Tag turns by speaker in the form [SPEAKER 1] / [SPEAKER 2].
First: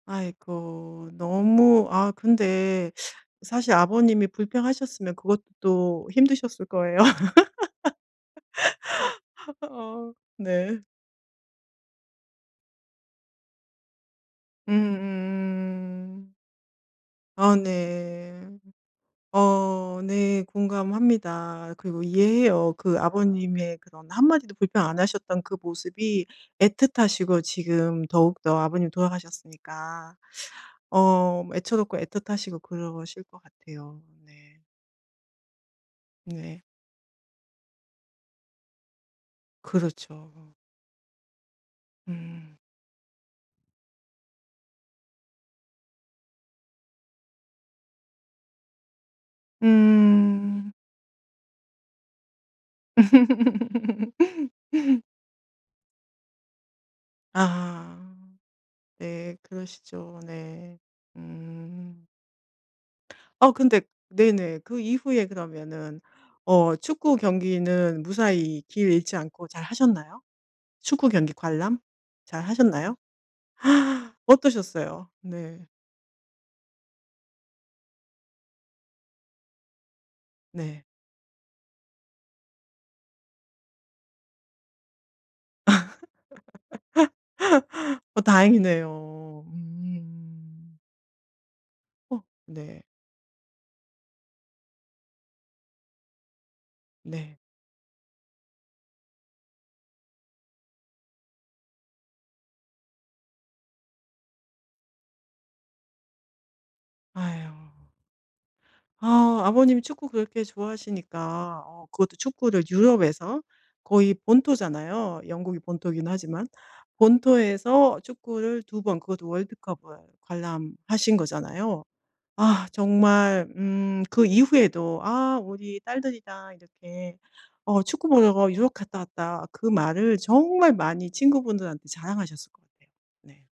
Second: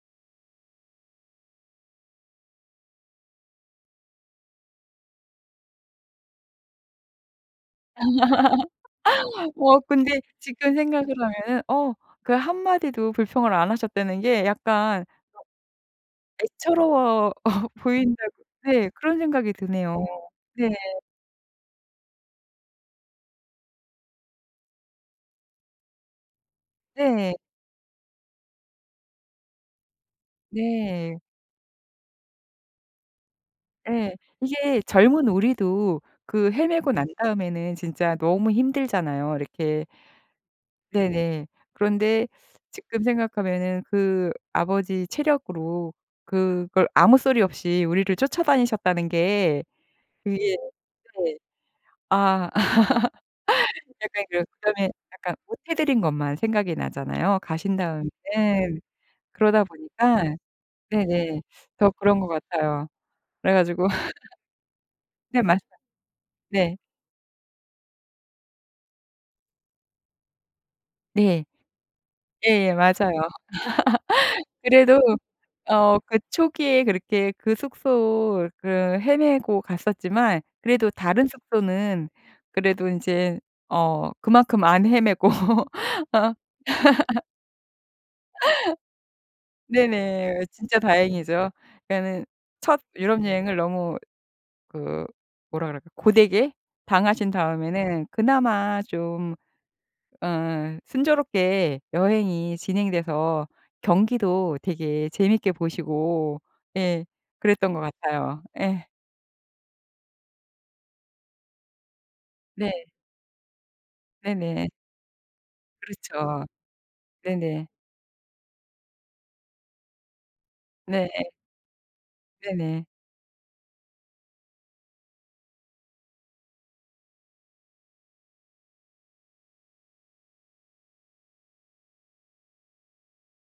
[SPEAKER 1] 아이고. 너무 아 근데 사실 아버님이 불평하셨으면 그것도 힘드셨을 거예요.
[SPEAKER 2] 아. 어 근데 지금
[SPEAKER 1] 네.
[SPEAKER 2] 생각을 하면은 어 그 한마디도 불평을 안 하셨다는 게 약간
[SPEAKER 1] 음음음음
[SPEAKER 2] 애처로워
[SPEAKER 1] 아
[SPEAKER 2] 보인다
[SPEAKER 1] 네
[SPEAKER 2] 네. 그런 생각이
[SPEAKER 1] 어
[SPEAKER 2] 드네요.
[SPEAKER 1] 네
[SPEAKER 2] 네.
[SPEAKER 1] 공감합니다 그리고 이해해요 그 아버님의 그런 한마디도 불평 안 하셨던 그 모습이
[SPEAKER 2] 네.
[SPEAKER 1] 애틋하시고 지금 더욱더 아버님이 돌아가셨으니까
[SPEAKER 2] 네.
[SPEAKER 1] 어 뭐 애처롭고 애틋하시고 그러실 것 같아요.
[SPEAKER 2] 네.
[SPEAKER 1] 네.
[SPEAKER 2] 이게 젊은 우리도 그
[SPEAKER 1] 네.
[SPEAKER 2] 헤매고 난 다음에는 진짜 너무 힘들잖아요. 이렇게
[SPEAKER 1] 그렇죠.
[SPEAKER 2] 네네. 그런데
[SPEAKER 1] 음.
[SPEAKER 2] 지금 생각하면은 그 아버지 체력으로 그걸 아무 소리 없이 우리를 쫓아다니셨다는 게 그게
[SPEAKER 1] 음.
[SPEAKER 2] 네. 아 약간 그 그다음에 약간 못 해 드린 것만 생각이 나잖아요 가신
[SPEAKER 1] 아.
[SPEAKER 2] 다음에. 네.
[SPEAKER 1] 네
[SPEAKER 2] 그러다
[SPEAKER 1] 그러시죠.
[SPEAKER 2] 보니까
[SPEAKER 1] 네.
[SPEAKER 2] 네네. 더
[SPEAKER 1] 음.
[SPEAKER 2] 그런 것 같아요.
[SPEAKER 1] 아
[SPEAKER 2] 그래
[SPEAKER 1] 근데
[SPEAKER 2] 가지고
[SPEAKER 1] 네네. 그 이후에
[SPEAKER 2] 네. 말씀하세요.
[SPEAKER 1] 그러면은 어
[SPEAKER 2] 네.
[SPEAKER 1] 축구 경기는 무사히 길 잃지 않고 잘 하셨나요? 축구 경기
[SPEAKER 2] 네.
[SPEAKER 1] 관람? 잘
[SPEAKER 2] 예
[SPEAKER 1] 하셨나요?
[SPEAKER 2] 맞아요. 그래도
[SPEAKER 1] 어떠셨어요? 네.
[SPEAKER 2] 어 그 초기에 그렇게 그 숙소를 헤매고 갔었지만
[SPEAKER 1] 네.
[SPEAKER 2] 그래도 다른 숙소는 그래도 인제 어 그만큼 안 헤매고.
[SPEAKER 1] 어 다행이네요.
[SPEAKER 2] 네네.
[SPEAKER 1] 음.
[SPEAKER 2] 진짜 다행이죠.
[SPEAKER 1] 어.
[SPEAKER 2] 그러니까 첫
[SPEAKER 1] 네.
[SPEAKER 2] 유럽 여행을 너무 그 뭐라 그럴까 고되게 당하신
[SPEAKER 1] 네.
[SPEAKER 2] 다음에는 그나마 좀 어 순조롭게 여행이 진행돼서 경기도 되게 재밌게 보시고 예.
[SPEAKER 1] 아유.
[SPEAKER 2] 그랬던 것 같아요. 예.
[SPEAKER 1] 아. 아버님이 축구 그렇게 좋아하시니까 어 그것도 축구를
[SPEAKER 2] 네.
[SPEAKER 1] 유럽에서 거의
[SPEAKER 2] 네네.
[SPEAKER 1] 본토잖아요 영국이 본토이긴
[SPEAKER 2] 그렇죠.
[SPEAKER 1] 하지만.
[SPEAKER 2] 네네.
[SPEAKER 1] 본토에서 축구를 2 번 그것도 월드컵을
[SPEAKER 2] 네.
[SPEAKER 1] 관람하신 거잖아요. 아
[SPEAKER 2] 네네.
[SPEAKER 1] 정말 음 그 이후에도 아 우리 딸들이 다 이렇게 어 축구 보러 유럽 갔다 왔다 그 말을 정말 많이 친구분들한테 자랑하셨을 것 같아요. 네.